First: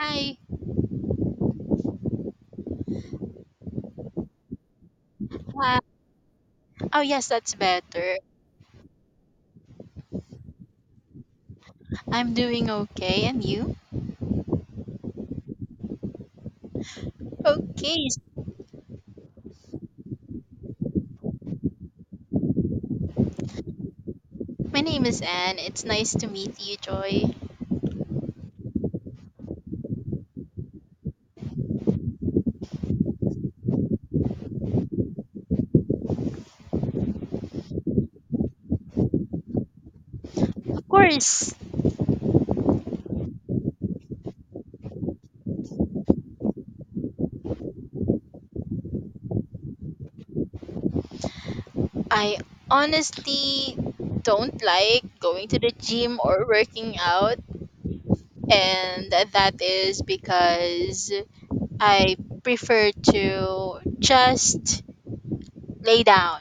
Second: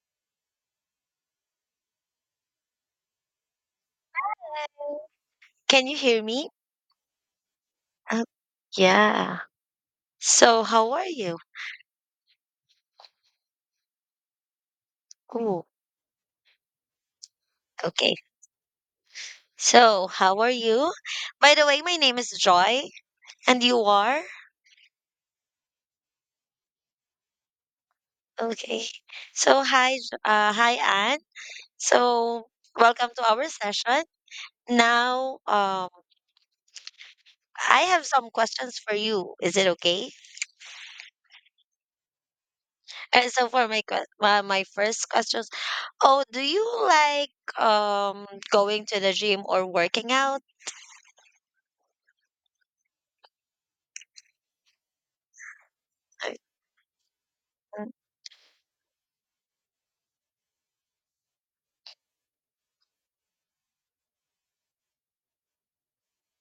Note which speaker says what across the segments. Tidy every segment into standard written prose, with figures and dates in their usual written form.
Speaker 1: Hi. Uh,
Speaker 2: Can you hear me?
Speaker 1: oh, yes, that's better.
Speaker 2: Oh, yeah. So, how are you?
Speaker 1: I'm doing okay. And you?
Speaker 2: Ooh,
Speaker 1: Okay.
Speaker 2: okay. So, how are you? By the way, my name is Joy, and you are?
Speaker 1: My name is Anne. It's nice to meet you, Joy.
Speaker 2: Okay. So, hi, hi, Anne. So, welcome to our session. Now, I have some questions for you. Is it okay?
Speaker 1: Of course,
Speaker 2: And so, for my my first questions, oh, do you like going to the gym or working out?
Speaker 1: I honestly don't like going to the gym or working out. And that is because I prefer to just lay down.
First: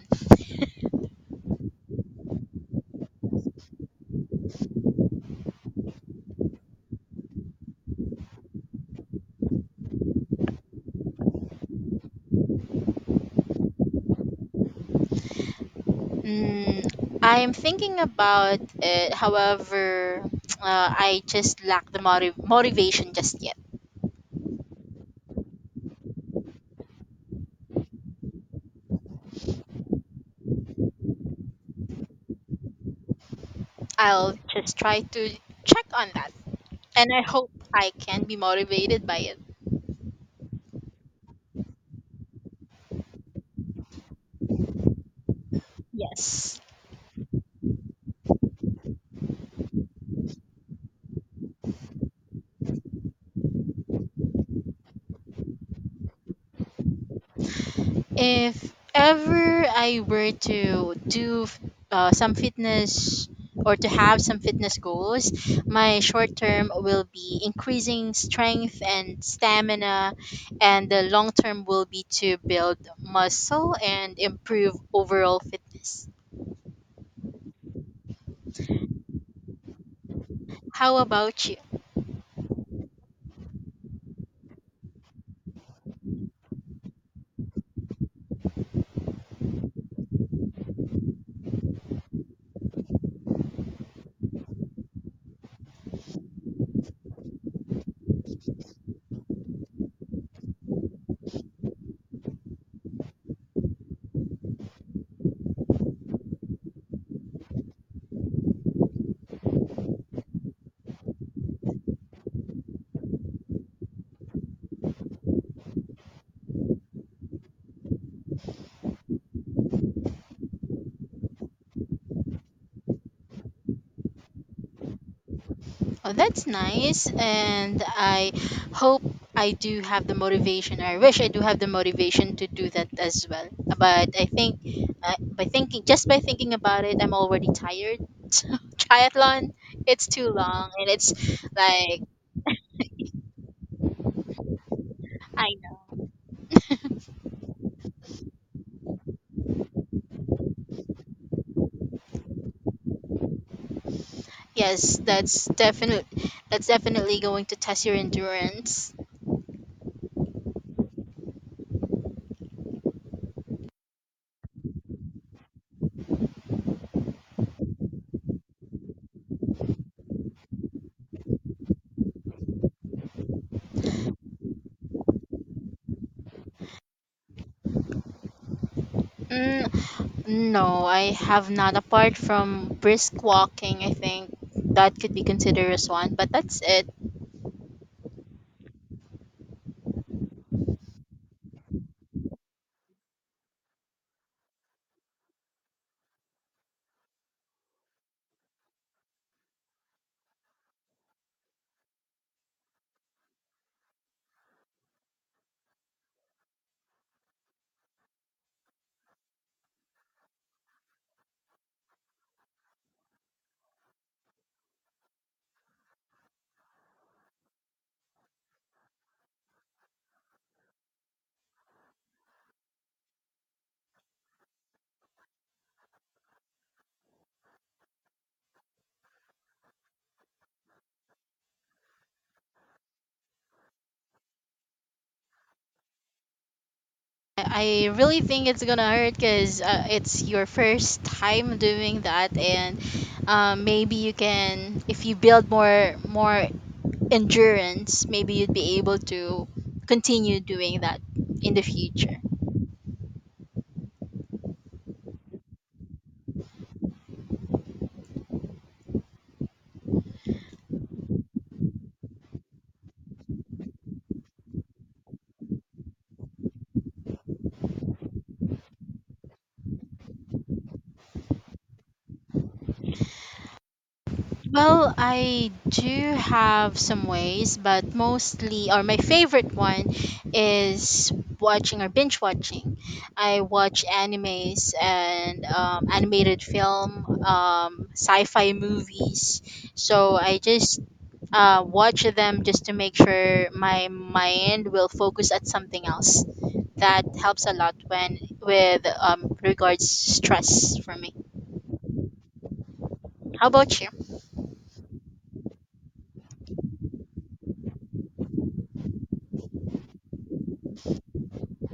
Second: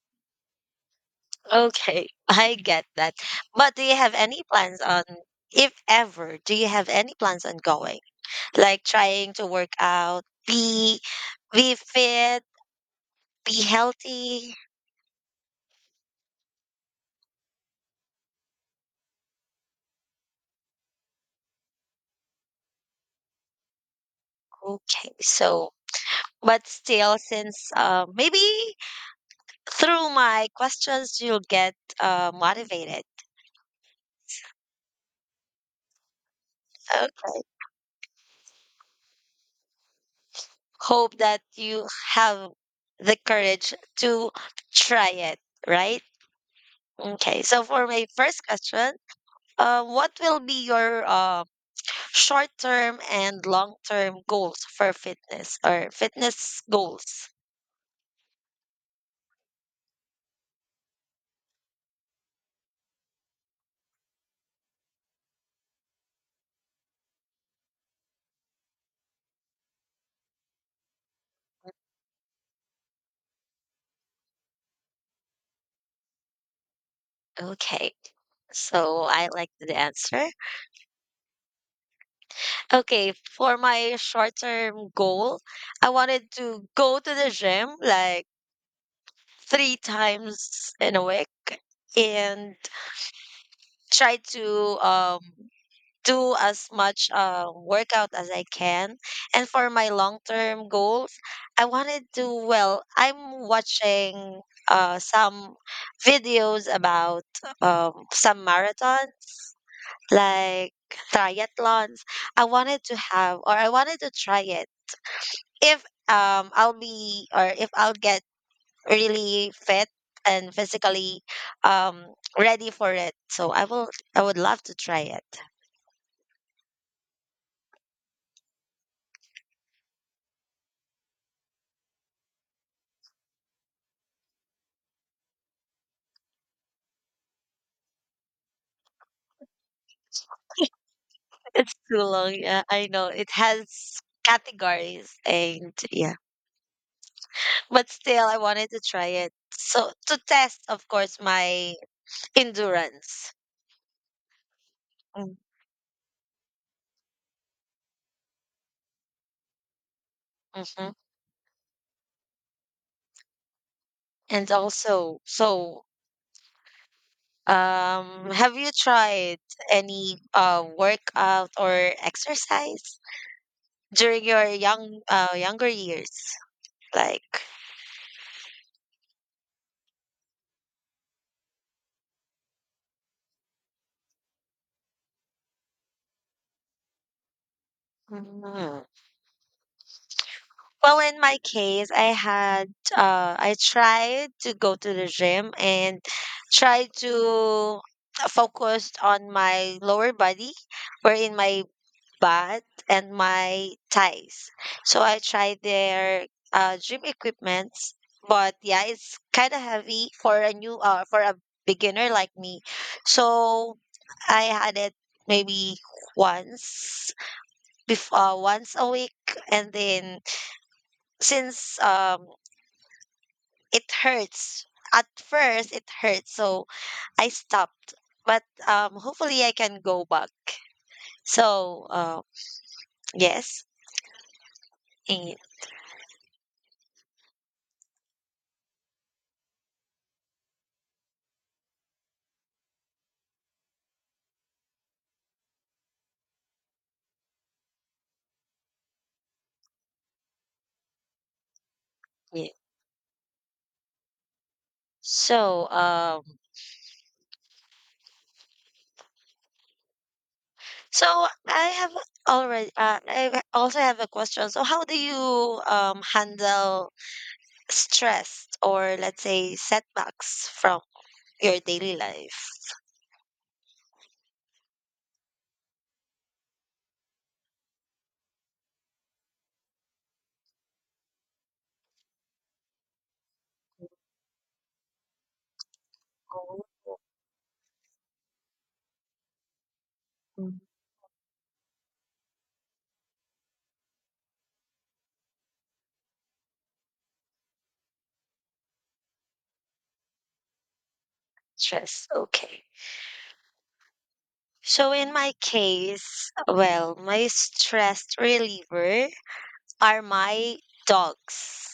Speaker 2: Okay, I get that. But do you have any plans on, if ever, do you have any plans on going? Like trying to work out, be fit, be healthy.
Speaker 1: Mm, I'm thinking about it. However, I just lack the motivation just yet.
Speaker 2: Okay, so but still, since maybe through my questions you'll get motivated.
Speaker 1: I'll just try to check on that. And I
Speaker 2: Okay,
Speaker 1: hope I can be motivated by it.
Speaker 2: hope that you have the courage to try it. Right?
Speaker 1: Yes.
Speaker 2: Okay, so for my first question. What will be your short term and long term goals for fitness or fitness goals?
Speaker 1: If ever I were to do some fitness or to have some fitness goals, my short term will be increasing strength and stamina, and the long term will be to build muscle and improve overall fitness.
Speaker 2: Okay. So I like the answer.
Speaker 1: How about you?
Speaker 2: Okay, for my short term goal, I wanted to go to the gym like three times in a week and try to um do as much workout as I can. And for my long term goals, I wanted to, well, I'm watching some videos about some marathons, like triathlons. I wanted to have, or I wanted to try it if I'll be, or if I'll get really fit and physically um, ready for it. So I will, I would love to try it.
Speaker 1: Oh, that's nice. And I hope I do have the motivation. I wish I do have the motivation to do that as well. But I think just by thinking about it, I'm already tired. So triathlon, it's too long. And it's
Speaker 2: It's too
Speaker 1: like,
Speaker 2: long. Yeah, I know. It has categories
Speaker 1: I
Speaker 2: and
Speaker 1: know.
Speaker 2: yeah. But still, I wanted to try it. So to test, of course, my endurance.
Speaker 1: Yes, that's definitely going to test your endurance.
Speaker 2: Mm-hmm. And also, so have you tried any workout or exercise during your younger years? Like,
Speaker 1: Mm, no, I have not. Apart from brisk walking, I think that could be considered as one. But that's it.
Speaker 2: well, in my case, I tried to go to the gym and tried to focus on my lower body, wherein my butt and my thighs. So I tried their gym equipments, but yeah, it's kind of heavy for a beginner like me. So I had it maybe once once a week, and then since it hurts, at first it hurts, so I stopped. But hopefully I can go back. So yes, and,
Speaker 1: I really think it's gonna hurt because it's your first time doing that, and maybe you can, if you build more endurance, maybe you'd be able to continue doing that in the future.
Speaker 2: yeah. so um so i have I also have a question. So how do you handle stress or let's say setbacks from your daily life?
Speaker 1: Well, I do have some ways, but mostly, or my favorite one is watching or binge watching. I watch animes and animated
Speaker 2: Oh,
Speaker 1: film, sci fi movies. So I just watch them just to make sure my mind will focus at something else. That helps a lot when with regards stress for me.
Speaker 2: stress, okay.
Speaker 1: How about
Speaker 2: So in my case, well, my stress reliever are my dogs.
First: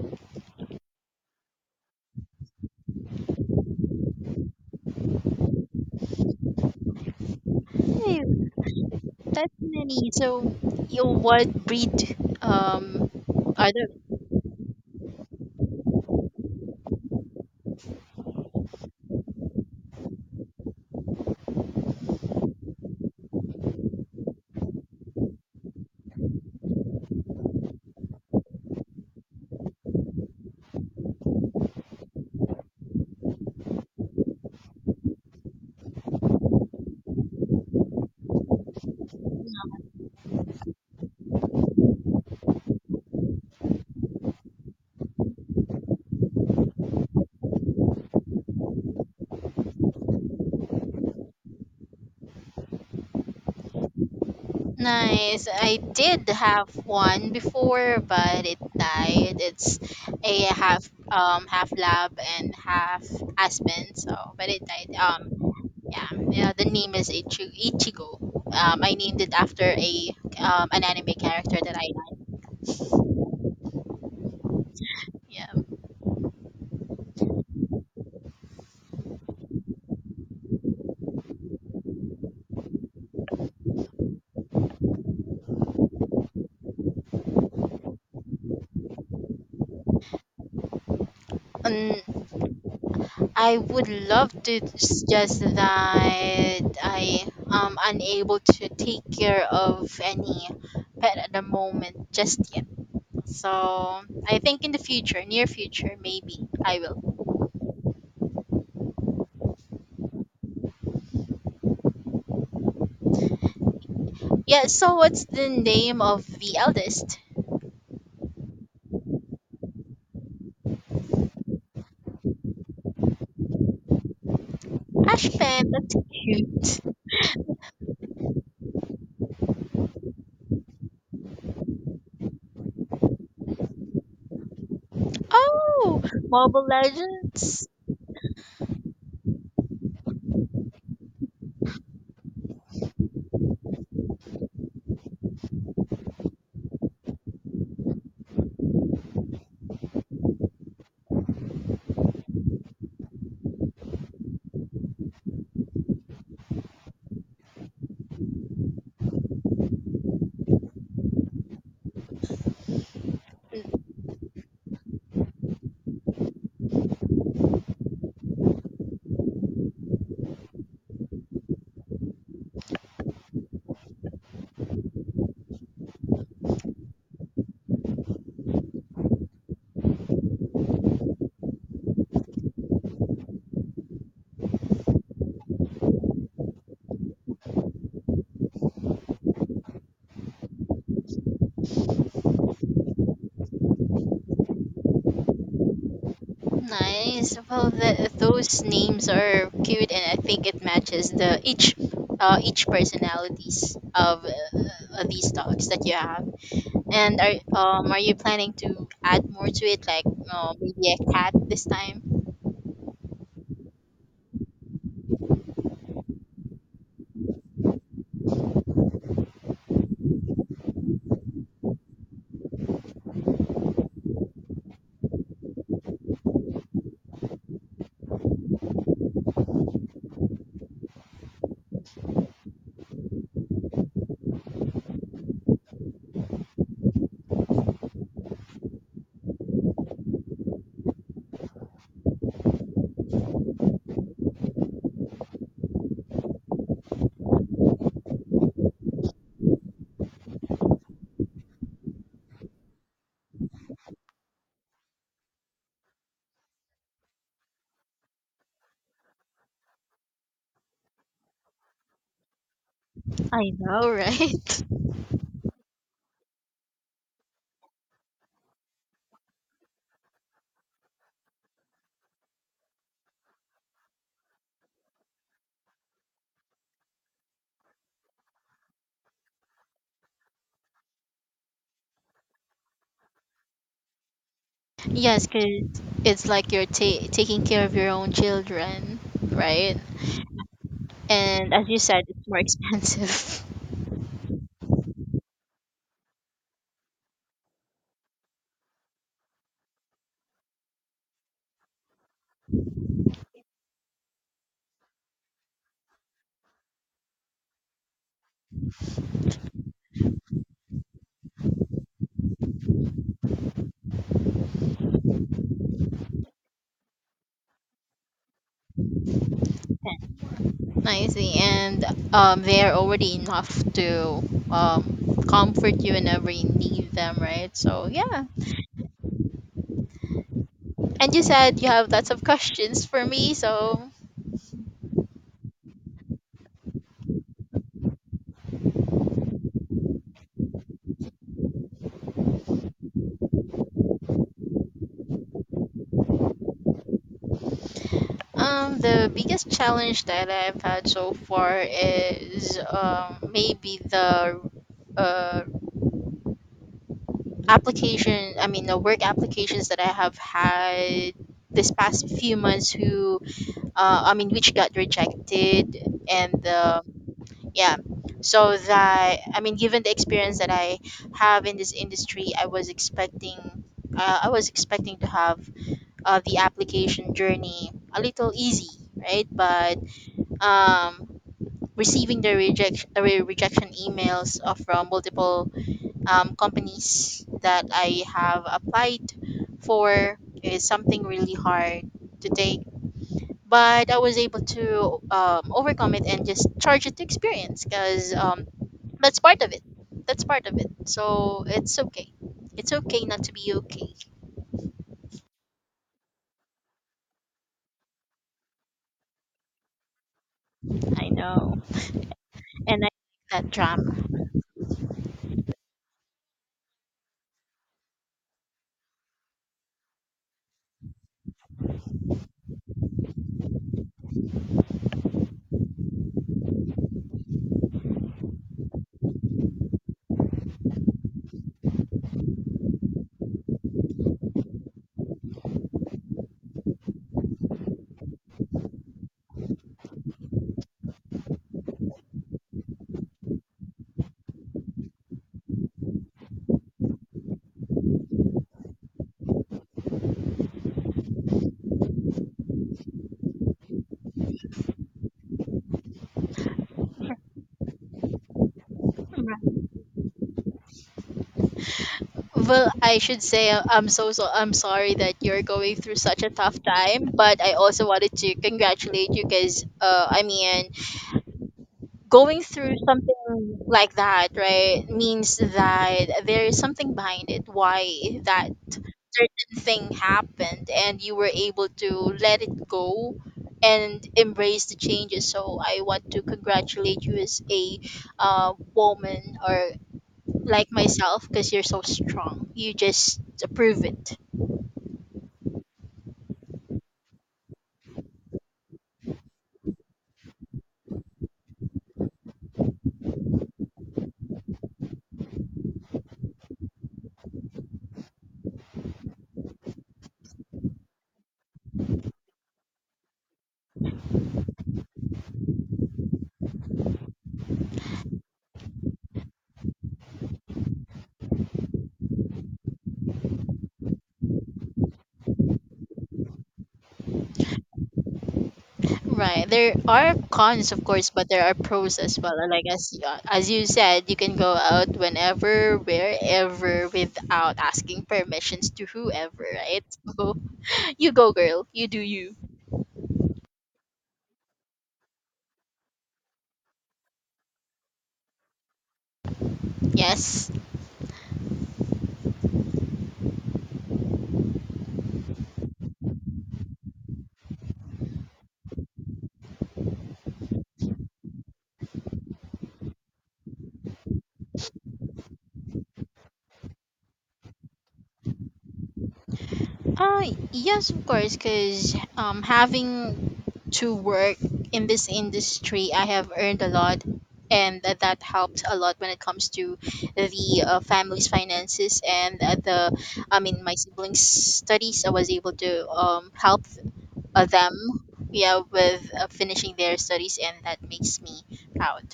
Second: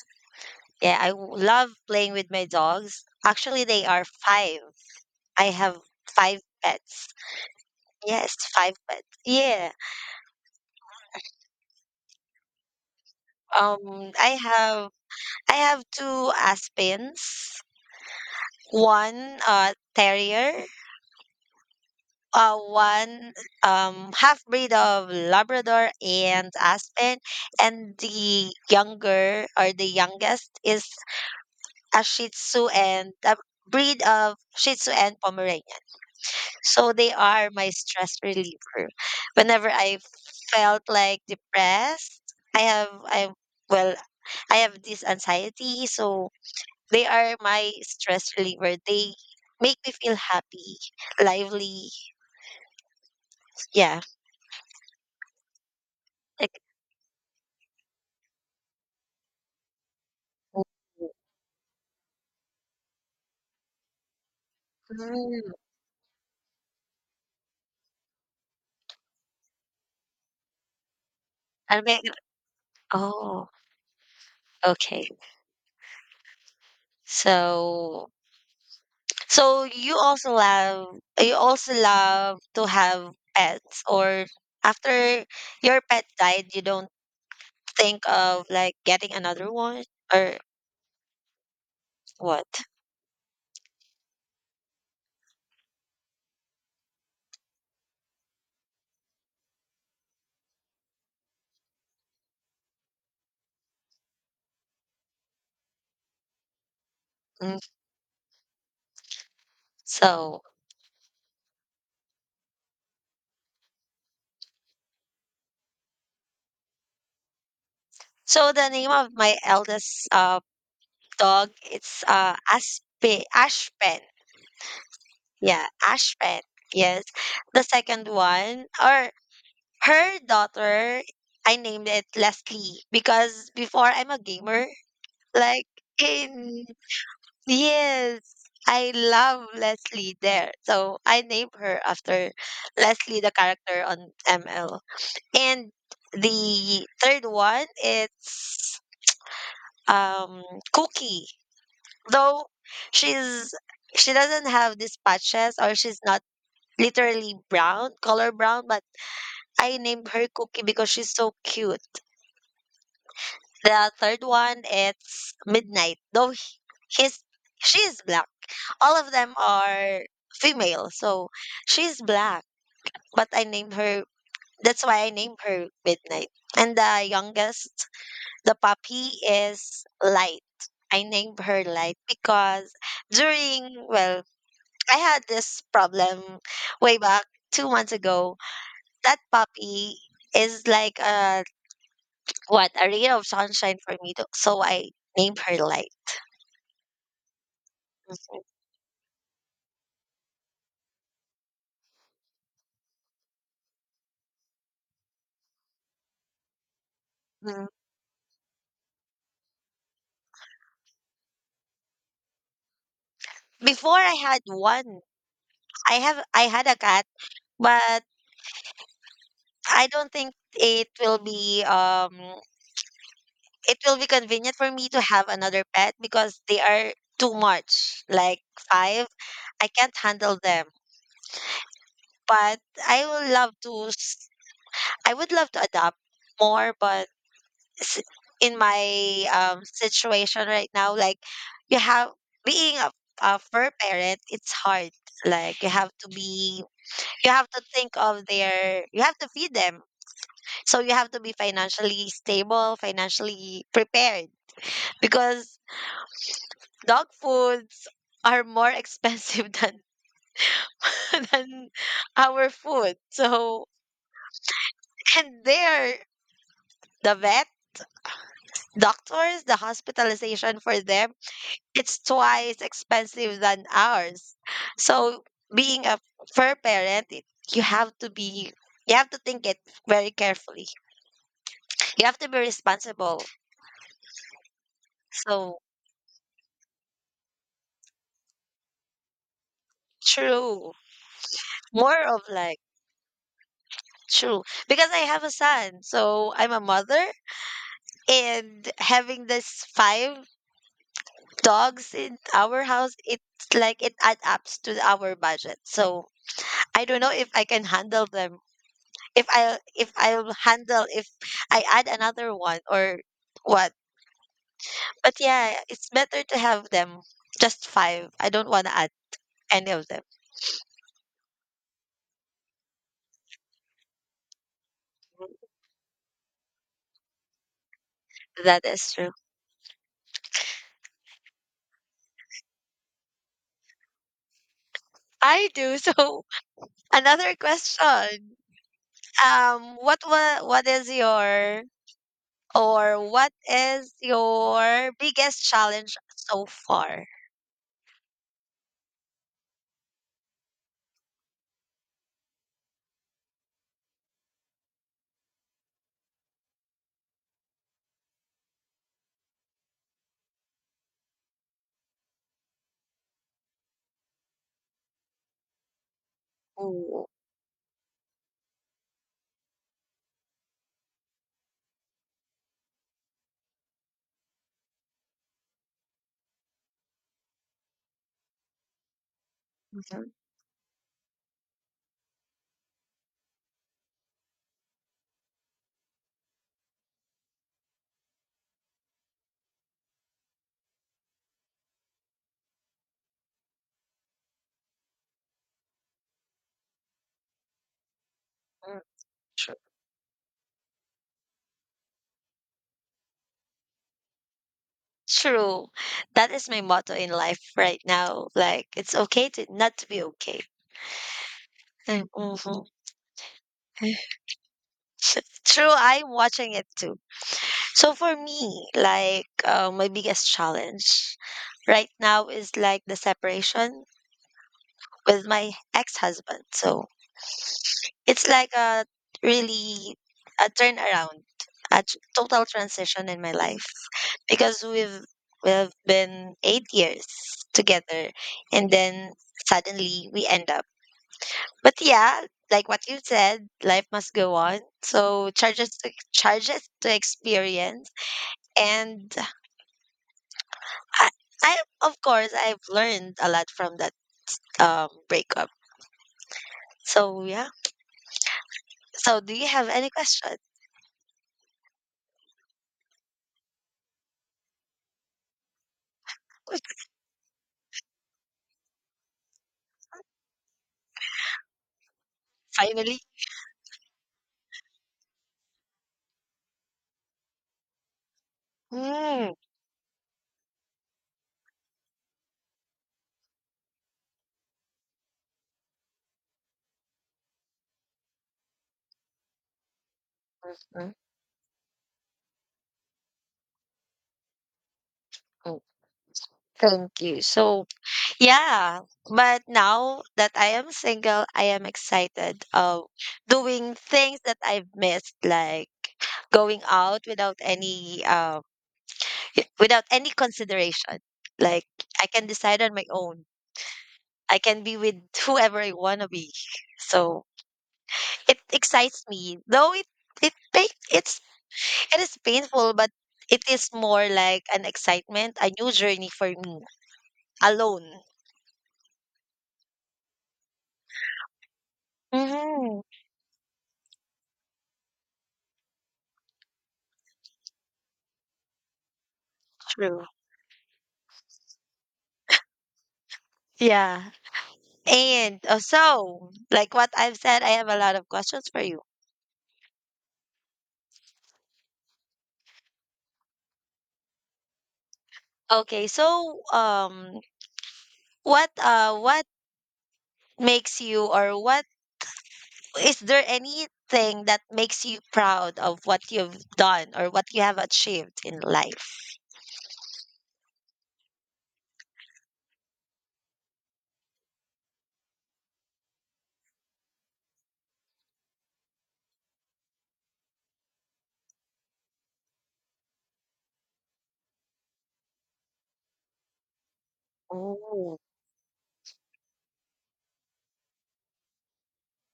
Speaker 2: Yeah, love playing with my dogs. Actually, they are five. I have five pets. Yes,
Speaker 1: you?
Speaker 2: five pets. Yeah.
Speaker 1: Definitely. So you what breed um are there?
Speaker 2: Um, I have I have two Aspens, one terrier, one half breed of Labrador and Aspen, and the younger or the youngest is a Shih Tzu and a breed of Shih Tzu and Pomeranian. So they are my stress reliever. Whenever I felt like depressed, I have I well, I have this anxiety, so they are my stress reliever. They make me feel happy, lively. Yeah.
Speaker 1: Nice. I did have one before, but it died. It's a
Speaker 2: like-
Speaker 1: half half lab and half aspen. So, but it died.
Speaker 2: Mm,
Speaker 1: Yeah, the name is Ichigo. I named it after a an anime character that
Speaker 2: I
Speaker 1: I
Speaker 2: mean,
Speaker 1: like.
Speaker 2: oh, okay.
Speaker 1: Yeah.
Speaker 2: So, so, you also love to have pets, or after your pet died, you don't think of like getting another one or
Speaker 1: Um,
Speaker 2: what?
Speaker 1: I would love to suggest that I am unable to take care of any pet at the moment just yet. So I think in the future, near future, maybe I will.
Speaker 2: Mm, so,
Speaker 1: Yeah, so what's the name of the eldest?
Speaker 2: so, the name of my eldest dog, it's Aspen, Ashpen. Yeah,
Speaker 1: Ashpen, that's
Speaker 2: Ashpen.
Speaker 1: cute.
Speaker 2: Yes. The second one, or her daughter, I named it Leslie because before I'm a gamer, like
Speaker 1: Oh,
Speaker 2: in
Speaker 1: Mobile Legends?
Speaker 2: yes, I love Leslie there. So I named her after Leslie, the character on ML. And the third one, it's um Cookie. Though she's she doesn't have these patches or she's not literally brown, color brown, but I named her Cookie because she's so cute. The third one, it's Midnight. Though he- he's she is black. All of them are female, so she's black. But I named her. That's why I named her Midnight. And the youngest, the puppy, is Light. I named her Light because during well, I had this problem way back 2 months ago. That puppy is like a ray of sunshine for me. Though, so I named her Light.
Speaker 1: Nice. Well, those names are cute, and I think it matches the each personalities of these dogs that you have. And
Speaker 2: Mhm.
Speaker 1: are you planning to add more to it, like maybe a cat this time?
Speaker 2: Before I had one. I had a cat, but I don't think it will be convenient for me to have another pet because they are too much. Like five, I can't handle them. But I will love to s- I would love to adopt more, but s- in my situation right now, like you have being a fur parent, it's hard. Like you have to think of their you have to feed them, so you have to be financially stable, financially prepared because dog foods are more expensive than our food.
Speaker 1: I
Speaker 2: So,
Speaker 1: know, right?
Speaker 2: and there the vet doctors the hospitalization for them, it's twice expensive than ours. So being a fur parent, it, you have to be you have to think it very carefully. You have to be responsible.
Speaker 1: Yes,
Speaker 2: So
Speaker 1: because it's like you're taking care of your own children, right?
Speaker 2: true.
Speaker 1: And as you
Speaker 2: More
Speaker 1: said,
Speaker 2: of
Speaker 1: it's more
Speaker 2: like
Speaker 1: expensive.
Speaker 2: true. Because I have a son, so I'm a mother, and having this five dogs in our house, it's like it adds up to our budget. So I don't know if I can handle them. If I'll handle if I add another one or what. But yeah, it's better to have them. Just five. I don't want to add any of them.
Speaker 1: I see. And they're already enough to comfort you whenever you need them, right? So yeah.
Speaker 2: That is true.
Speaker 1: And you said you have lots of questions for me. So
Speaker 2: I do. So another question. What is your or biggest challenge so far?
Speaker 1: the biggest challenge that I've had so far is maybe the uh, application. I mean, the work applications that I have had this past few months who I mean which got rejected and the
Speaker 2: Ooh.
Speaker 1: yeah, so that, I mean, given the experience that I have in this industry, I was expecting I was expecting to have the application journey a little easy, right, but
Speaker 2: Mhm,
Speaker 1: um receiving the rejection emails from multiple companies that I have applied for is something really hard to take, but I was able to overcome it and just charge it to experience because
Speaker 2: mm,
Speaker 1: that's part of
Speaker 2: true.
Speaker 1: it. That's part of it. So it's okay. It's okay not to be okay.
Speaker 2: True. That is my motto in life right now. Like it's okay to not to be okay.
Speaker 1: I know.
Speaker 2: Mm-hmm.
Speaker 1: And I like that drama.
Speaker 2: True, I'm watching it too. So for me, like my biggest challenge right now is like the separation with my ex-husband. So it's like a really a turnaround, a total transition in my life because we've been 8 years together, and then suddenly we end up. But yeah, like what you said, life must go on. So charges to experience, and I, I of course I've learned a lot from that breakup. So yeah. So do you have any question?
Speaker 1: Well, I should say I'm so I'm sorry that you're going through such a tough time, but I also wanted to congratulate you because I mean going through
Speaker 2: Finally.
Speaker 1: something like that, right, means that there is something behind it why that
Speaker 2: Mm.
Speaker 1: certain thing happened, and you were able to let it go and embrace the changes. So I want to congratulate you as a woman or like myself, because you're so strong, you just prove it
Speaker 2: Thank you. So, yeah, but now that I am single, I am excited of doing things that I've missed, like going out without any consideration. Like I can decide on my own. I can be with whoever I want to be. So, it excites me. Though it pa- it's it is painful, but it is more like an excitement, a new journey for me alone.
Speaker 1: right. There are cons, of course, but there are pros as well, like,
Speaker 2: Hmm.
Speaker 1: as you said, you can go out whenever, wherever, without asking permissions to whoever, right?
Speaker 2: True.
Speaker 1: So you go girl, you do you.
Speaker 2: Yeah. And so, like what I've said, I have a lot of questions for you.
Speaker 1: Yes.
Speaker 2: Okay, so what makes you, or what is there anything that makes you proud of what you've done or what you have achieved in life?
Speaker 1: Uh, yes, of course, because having to work in this industry, I have earned a lot, and that helped a lot when it comes to the family's finances and I mean, my siblings' studies. I was able to help
Speaker 2: Oh,
Speaker 1: them, yeah, with finishing their studies, and that makes me proud.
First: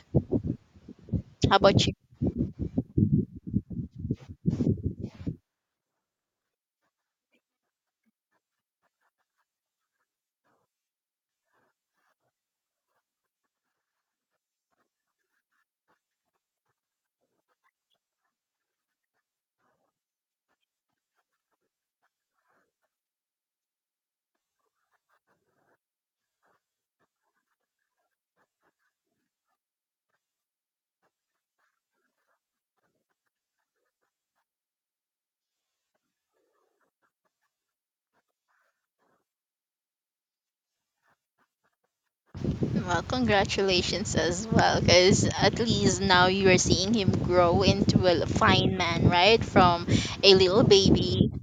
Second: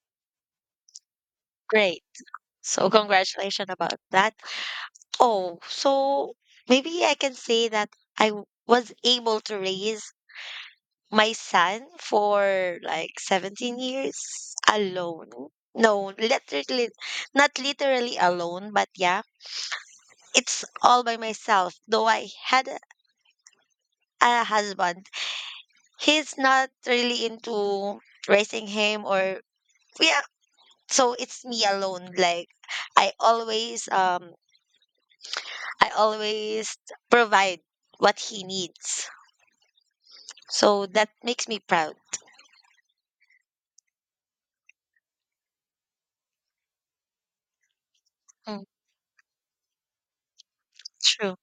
Speaker 1: How about you?
Speaker 2: great. So congratulations about that. Oh, so maybe I can say that was able to raise my son for like 17 years alone. No, literally, not literally alone, but yeah, it's all by myself. Though I had a husband, he's not really into raising him, or yeah, so it's me alone. Like I always um I always provide what he needs. So that makes me proud.
Speaker 1: Well, congratulations as well, because at least now you are seeing him grow into a
Speaker 2: Mm,
Speaker 1: fine man, right? From a little baby,
Speaker 2: true.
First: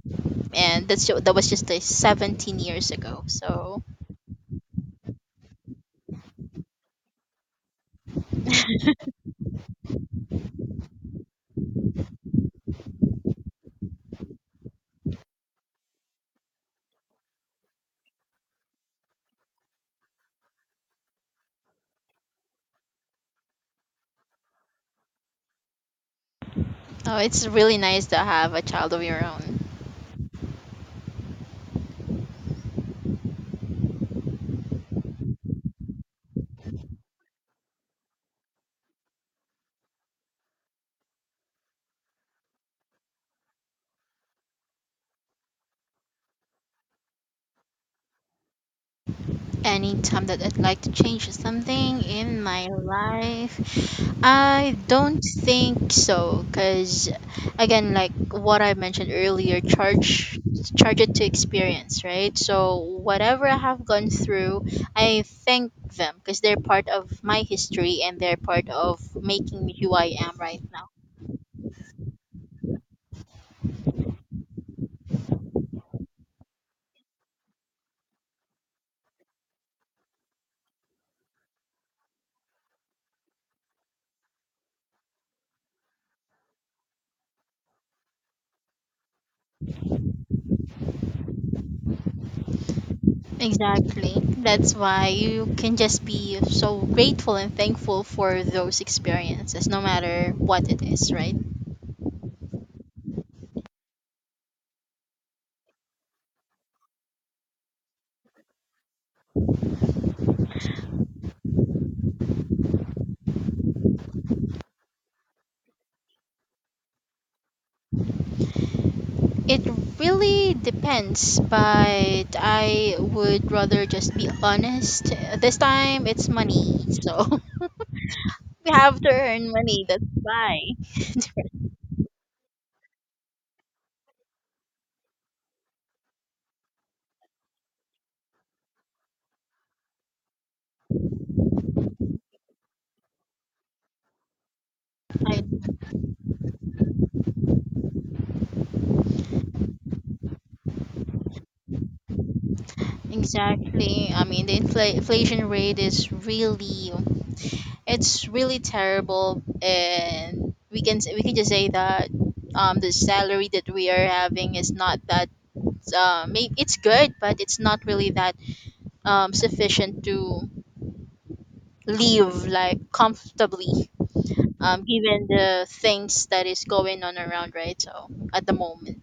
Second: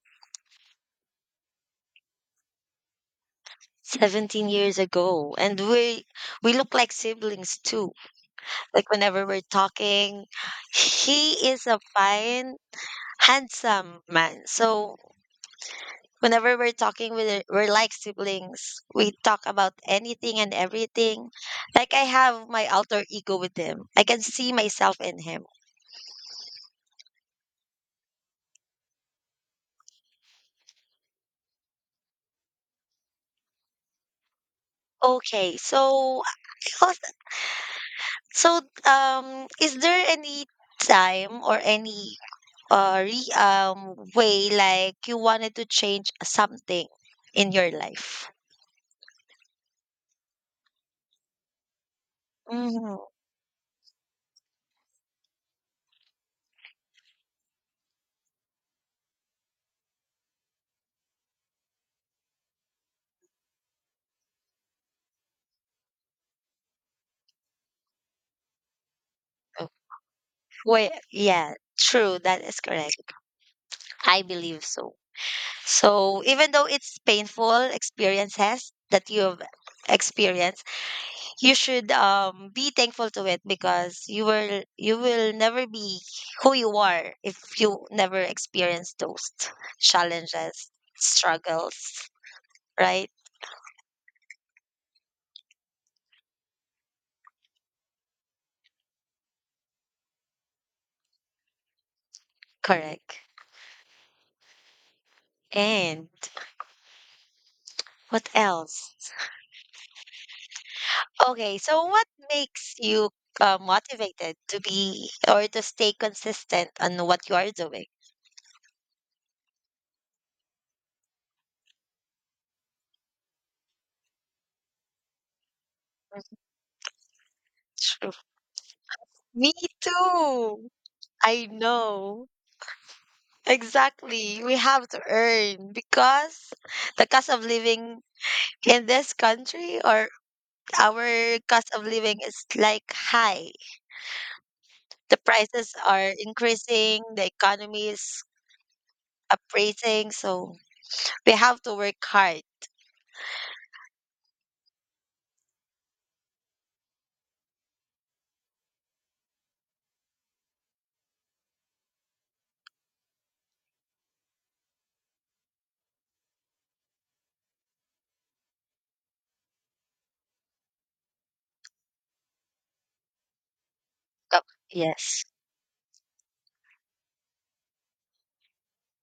Speaker 1: and that's that was just 17 years ago. So,
Speaker 2: 17 years ago, and we look like siblings too. Like whenever we're talking, he is a fine, handsome man. So whenever we're talking with we're like siblings. We talk about anything and everything. Like I have my alter ego with him. I can see myself in him.
Speaker 1: oh, it's really nice to have a child of your own.
Speaker 2: Okay, So, is there any time or any re way like you wanted to change something in your life?
Speaker 1: Anytime that I'd like to change something in my
Speaker 2: Mm-hmm.
Speaker 1: life, I don't think so. Cause again, like what I mentioned earlier, charge it to experience, right? So whatever I have gone through, I thank them because they're part of my history and they're part of making me who I am right
Speaker 2: Well,
Speaker 1: now.
Speaker 2: yeah, true. That is correct. I believe so. So, even though it's painful experiences that you have experienced, you should be thankful to it because you will never be who you are if you never experience those challenges, struggles, right?
Speaker 1: Exactly. That's why you can just be so grateful and thankful for those experiences, no matter what it is, right?
Speaker 2: Correct. And what else? Okay, so what makes you motivated to be or to stay consistent on what you are doing?
Speaker 1: It really depends, but I would rather just be honest. This time it's money, so
Speaker 2: True.
Speaker 1: we have to
Speaker 2: Me
Speaker 1: earn money. That's why.
Speaker 2: too. I know. Exactly, we have to earn because the cost of living in this country, or our cost of living is like high. The
Speaker 1: I,
Speaker 2: prices are increasing, the economy is appraising, so we have to work hard.
Speaker 1: exactly. I mean, the inflation rate is really, it's really terrible, and we can we can just say that the salary that we are having is not that it's good, but it's not really that sufficient to live like comfortably
Speaker 2: Yup. Yes.
Speaker 1: given the things that is going on around, right? So at the moment,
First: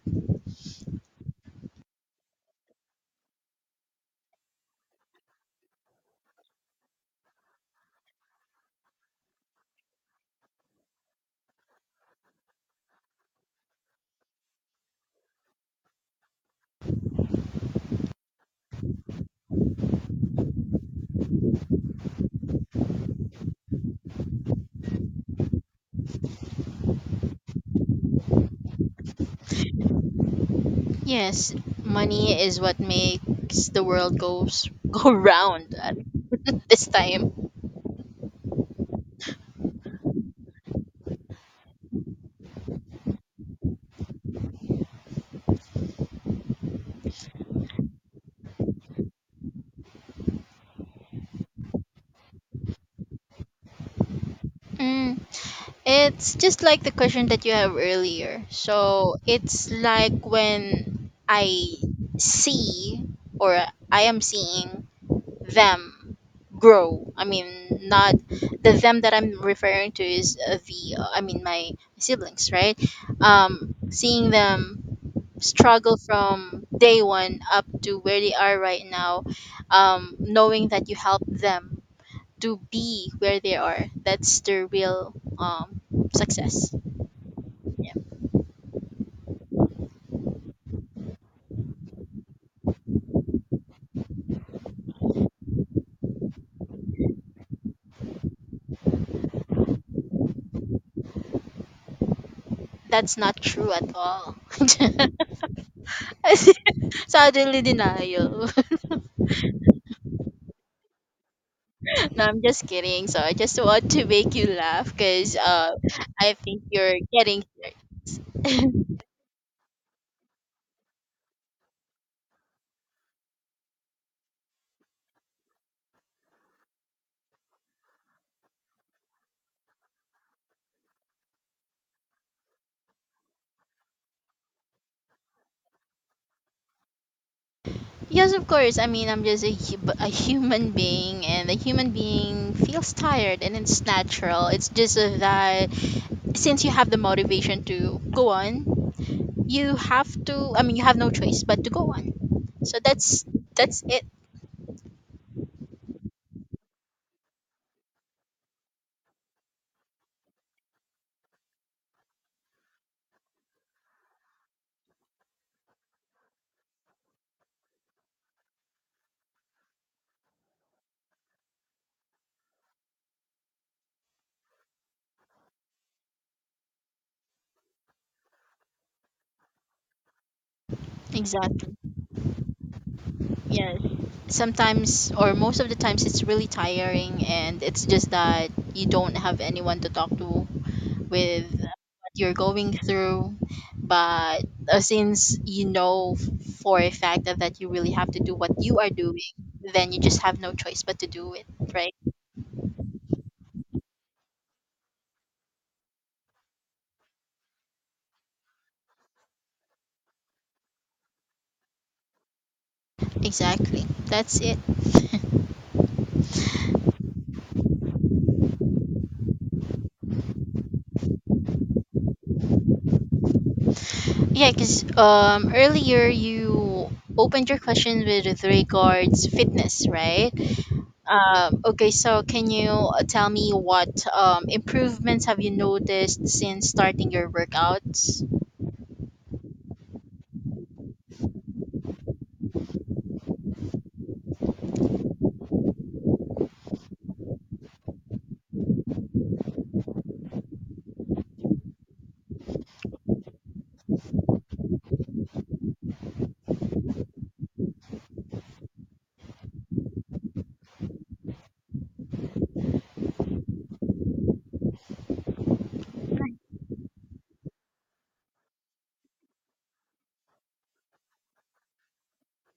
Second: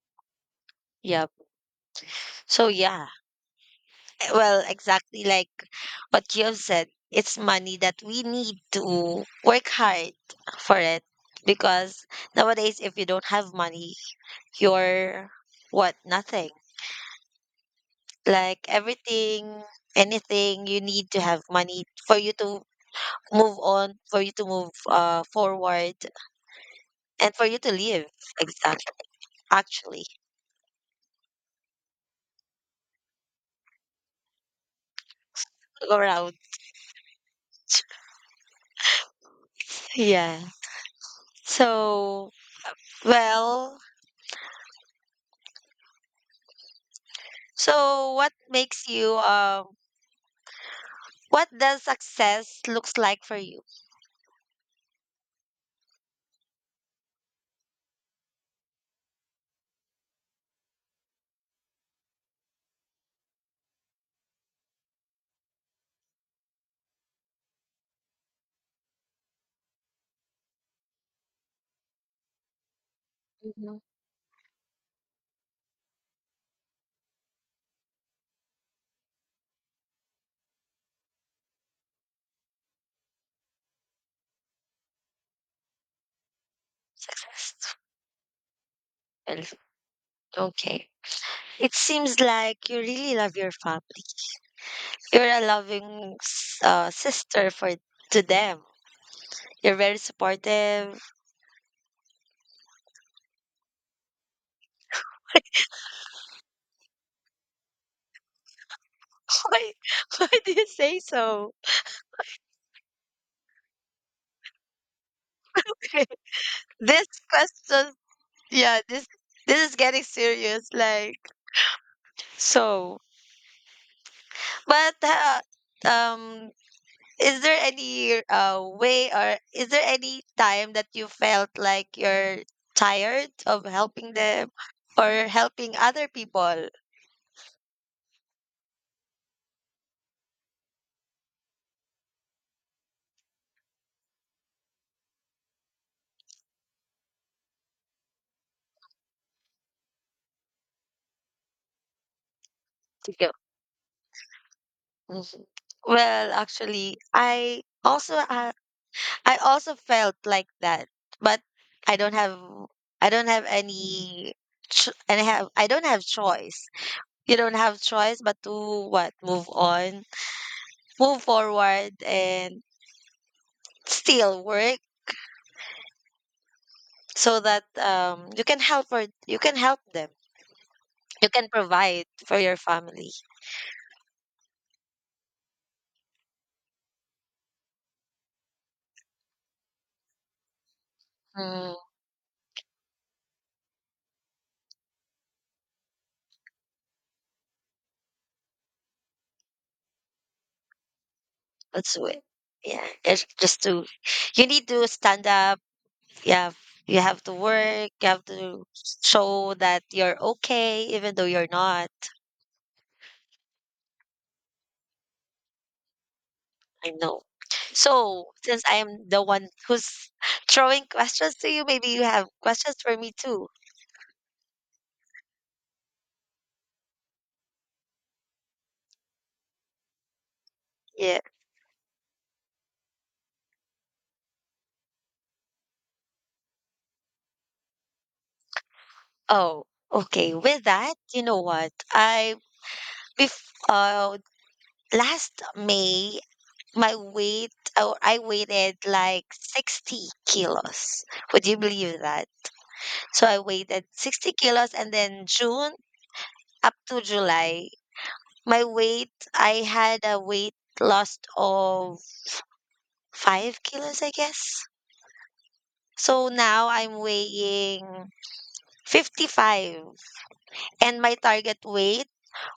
Speaker 2: Yep. So yeah. Eh, well, exactly like what you have said, it's money that we need to work hard for it because nowadays if you don't have money, you're what? Nothing. Like everything, anything, you need to have money for you to move on, for you to move forward, and for you to live. Exactly, actually,
Speaker 1: yes, money is what makes the world goes go round
Speaker 2: go
Speaker 1: at
Speaker 2: around.
Speaker 1: this time.
Speaker 2: Yeah. So, well, so, what makes you what does success looks like for you?
Speaker 1: Mm, it's just like the question that you have earlier, so it's like when I see or I am seeing them grow, I mean, not the them that I'm referring to is the I mean my siblings, right?
Speaker 2: Mhm.
Speaker 1: Seeing them struggle from day one up to where they are right now, knowing that you help them to be where they are, that's the real success.
Speaker 2: Successful.
Speaker 1: Yeah,
Speaker 2: Okay. It seems like you really love your family. You're a loving sister for to them. You're very supportive.
Speaker 1: that's not true at all. Suddenly denial.
Speaker 2: why, why do you say so?
Speaker 1: No, I'm just kidding. So I just want to make you laugh because I think you're
Speaker 2: This
Speaker 1: getting.
Speaker 2: question. Yeah, this this is getting serious. Like so, but um, is there any way, or is there any time that you felt like you're tired of helping them or helping other people?
Speaker 1: Yes, of course. I mean, I'm just a, a human being, and a human being feels tired, and it's natural. It's just that since you have the motivation to go on, you have to. I mean, you have no choice but to go on. So that's
Speaker 2: Sige.
Speaker 1: that's it.
Speaker 2: Mhm. Well, actually, I also felt like that, but I don't have I don't have any ch- and I have I don't have choice. You don't have choice but to what? Move on, move forward, and still work so that you can help for you can help them. You can
Speaker 1: Exactly.
Speaker 2: provide for your family.
Speaker 1: Yes. Sometimes or most of the times it's really tiring, and it's just that you don't have anyone to talk to with
Speaker 2: Mm,
Speaker 1: what you're going through. But since you know for a fact that you really have to do what you are doing, then you just have no choice but to do it, right?
Speaker 2: that's it. Yeah, it's just to you need to stand up. Yeah, you have to work you have to show that you're okay even though you're not.
Speaker 1: Exactly. That's it.
Speaker 2: I know. So, since I'm the one who's throwing questions to you, maybe you have questions for me too.
Speaker 1: Yeah, because earlier you opened your question with regards fitness, right?
Speaker 2: Yeah.
Speaker 1: Okay, so can you tell me what improvements have you noticed since starting your workouts?
Speaker 2: Oh, okay. With that, you know what? I bef uh Last May, my weight oh, I weighted like 60 kilos. Would you believe that? So I weighted 60 kilos, and then June up to July, my weight I had a weight loss of 5 kilos, I guess. So now I'm weighing 55, and my target weight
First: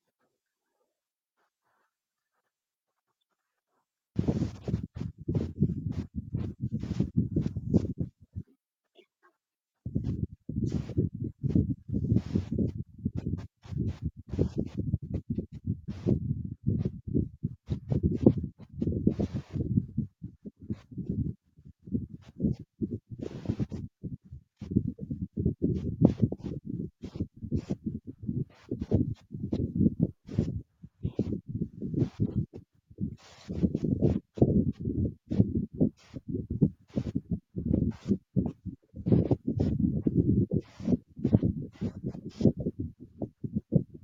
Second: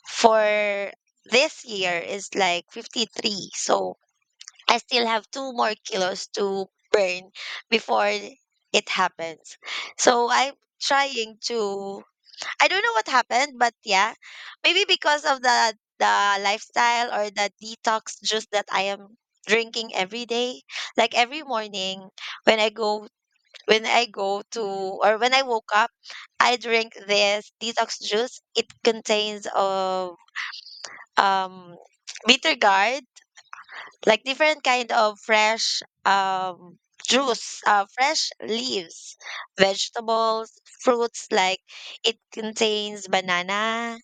Speaker 2: for this year is like 53. So I still have two more kilos to burn before it happens. So I'm trying to I don't know what happened, but yeah, maybe because of the lifestyle or the detox juice that I am drinking every day, like every morning when I go when I go to or when I woke up, I drink this detox juice. It contains of um bitter gourd, like different kind of fresh juice, fresh leaves, vegetables, fruits. Like it contains banana,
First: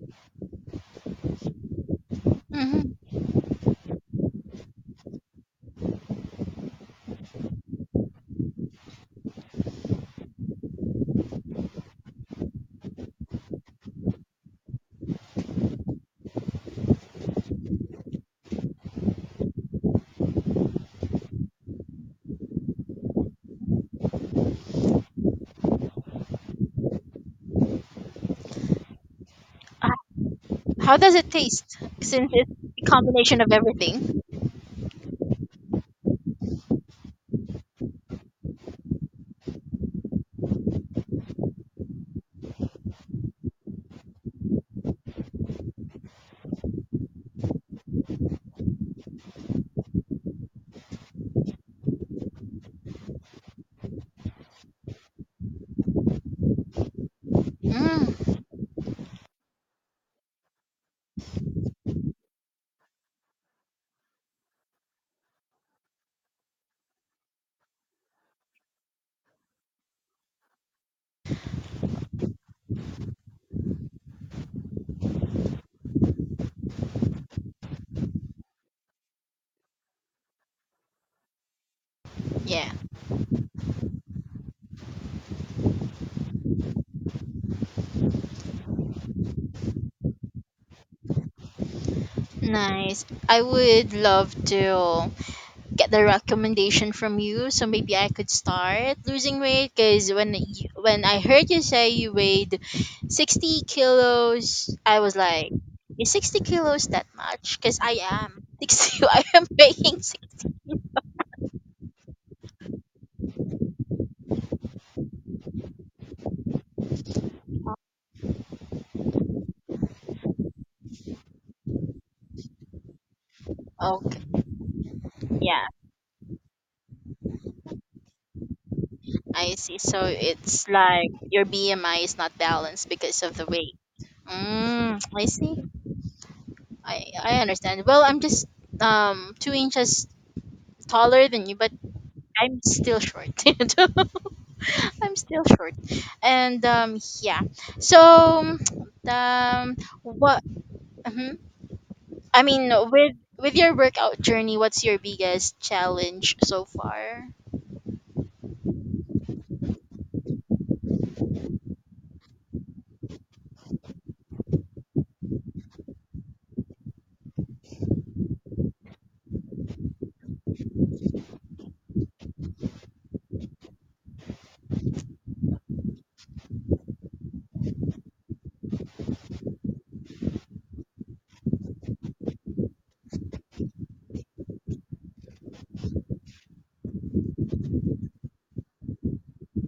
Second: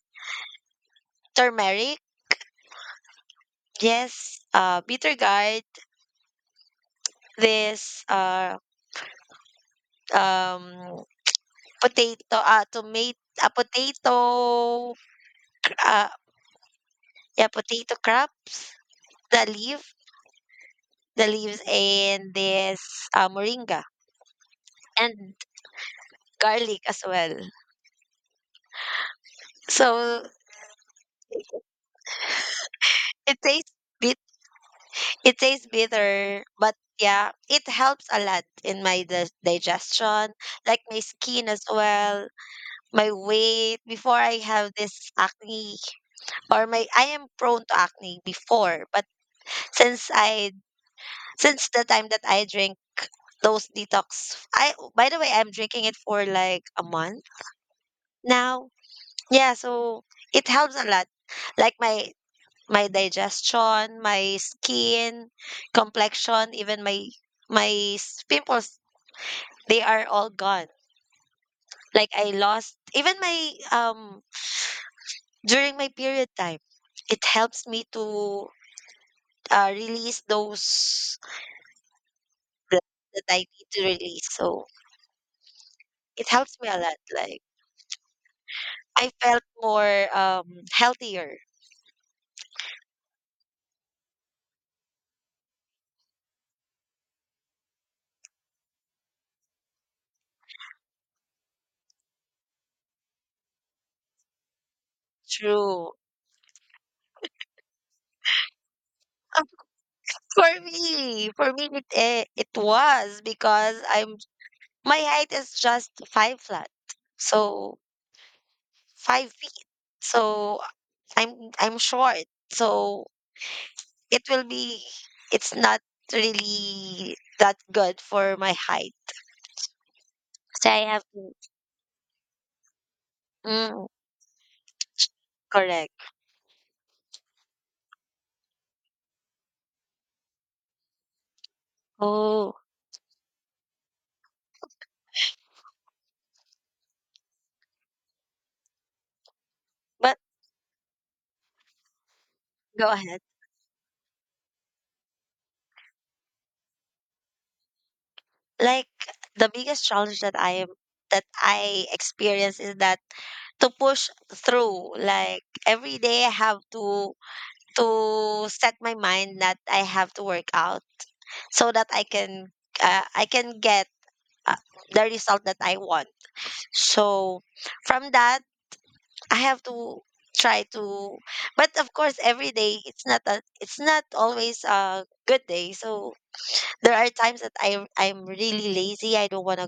Speaker 2: turmeric.
Speaker 1: Mm-hmm.
Speaker 2: Yes, bitter gourd. This um potato, tomato, a potato, uh, yeah, potato crumbs, the leaf, the leaves, and this moringa and garlic as well. So
Speaker 1: How does it taste? Since it's a
Speaker 2: it
Speaker 1: combination of
Speaker 2: bit,
Speaker 1: everything.
Speaker 2: it tastes bitter, but yeah, it helps a lot in my digestion, like my skin as well, my weight. Before I have this acne, or my I am prone to acne before, but since I since the time that I drink those detox, I by the way I'm drinking it for like a month
Speaker 1: Mm,
Speaker 2: now. Yeah, so it helps a lot. Like my digestion, my skin, complexion, even my pimples, they are all gone. Like I lost even my during my period time, it helps me to release those
Speaker 1: yeah,
Speaker 2: blood that I need to release. So it helps me a lot. Like I felt more healthier
Speaker 1: nice. I would love to get the recommendation from you, so maybe I could start losing weight. Because when I heard you say you weighed 60 kilos, I was like,
Speaker 2: through.
Speaker 1: is 60 kilos that much? Because I am 60. I am weighing 60.
Speaker 2: For me, it was because I'm my height is just five flat, so 5 feet. So I'm I'm short, so it
Speaker 1: Okay.
Speaker 2: will be it's
Speaker 1: Yeah,
Speaker 2: not really that good for my height.
Speaker 1: I see. So it's
Speaker 2: So I have
Speaker 1: like
Speaker 2: to
Speaker 1: your BMI is not balanced because of the weight.
Speaker 2: mm,
Speaker 1: Mm, I see.
Speaker 2: correct.
Speaker 1: I understand. Well, I'm just 2 inches taller than you, but
Speaker 2: Oh,
Speaker 1: I'm still short. I'm still short, and yeah. So um
Speaker 2: but
Speaker 1: what? Mhm. I mean
Speaker 2: go
Speaker 1: with
Speaker 2: ahead.
Speaker 1: with your workout journey, what's your biggest challenge so far?
Speaker 2: Like the biggest challenge that I am that I experience is that to push through. Like every day I have to set my mind that I have to work out so that I can get uh, the result that I want. So from that, I have to try to, but of course every day it's not a, it's not always a good day, so there are times that I'm really lazy, I don't want to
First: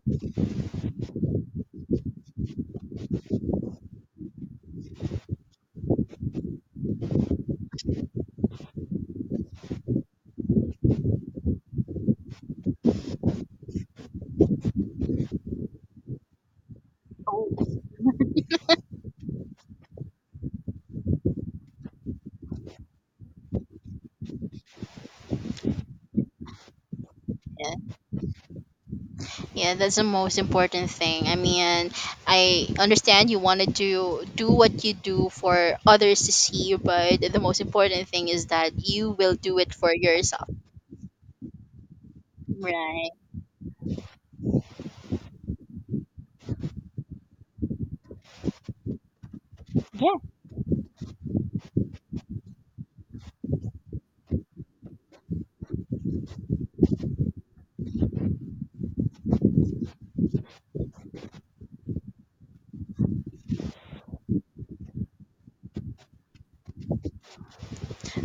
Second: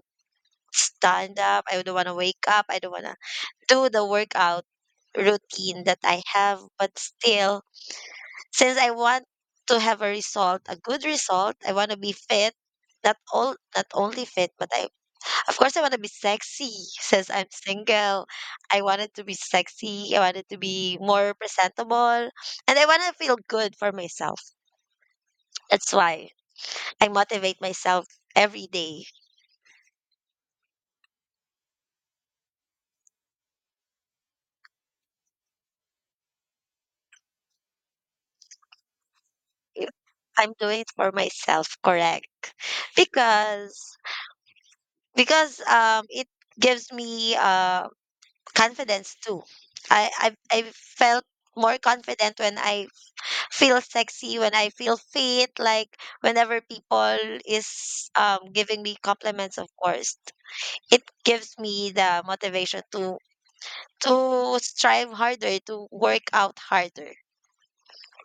Speaker 2: stand up, I don't want to wake up, I don't want to do the workout routine that I have, but still since I want to have a result, a good result, I want to be fit, not only fit, but I of course I want to be sexy since I'm
Speaker 1: Oh
Speaker 2: single. I wanted to be sexy, I wanted to be more presentable, and I want to feel good for myself. That's why I motivate
Speaker 1: yeah,
Speaker 2: myself every day.
Speaker 1: yeah. That's the most important thing. I mean, I understand you wanted to do what you do for others to see, but the most important thing is that you will do it
Speaker 2: If
Speaker 1: for yourself.
Speaker 2: I'm doing it for myself, correct?
Speaker 1: Right.
Speaker 2: Because it gives me confidence too.
Speaker 1: Yeah.
Speaker 2: I felt more confident when I feel sexy, when I feel fit, like whenever people is giving me compliments, of course. It gives me the motivation to strive harder, to work out harder.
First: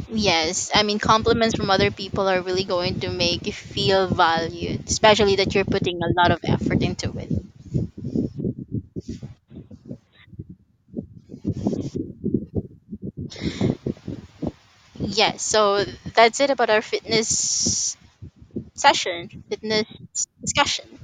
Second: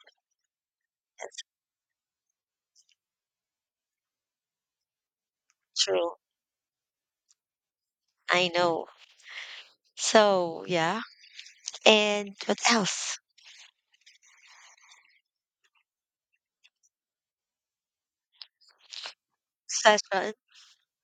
Speaker 1: Yes. I mean, compliments from other people are really going to make you feel valued, especially that you're putting a
Speaker 2: True.
Speaker 1: lot of effort into it.
Speaker 2: I know. So yeah. And what else?
Speaker 1: Yes. So that's it about our fitness session, fitness
Speaker 2: Session.
Speaker 1: discussion.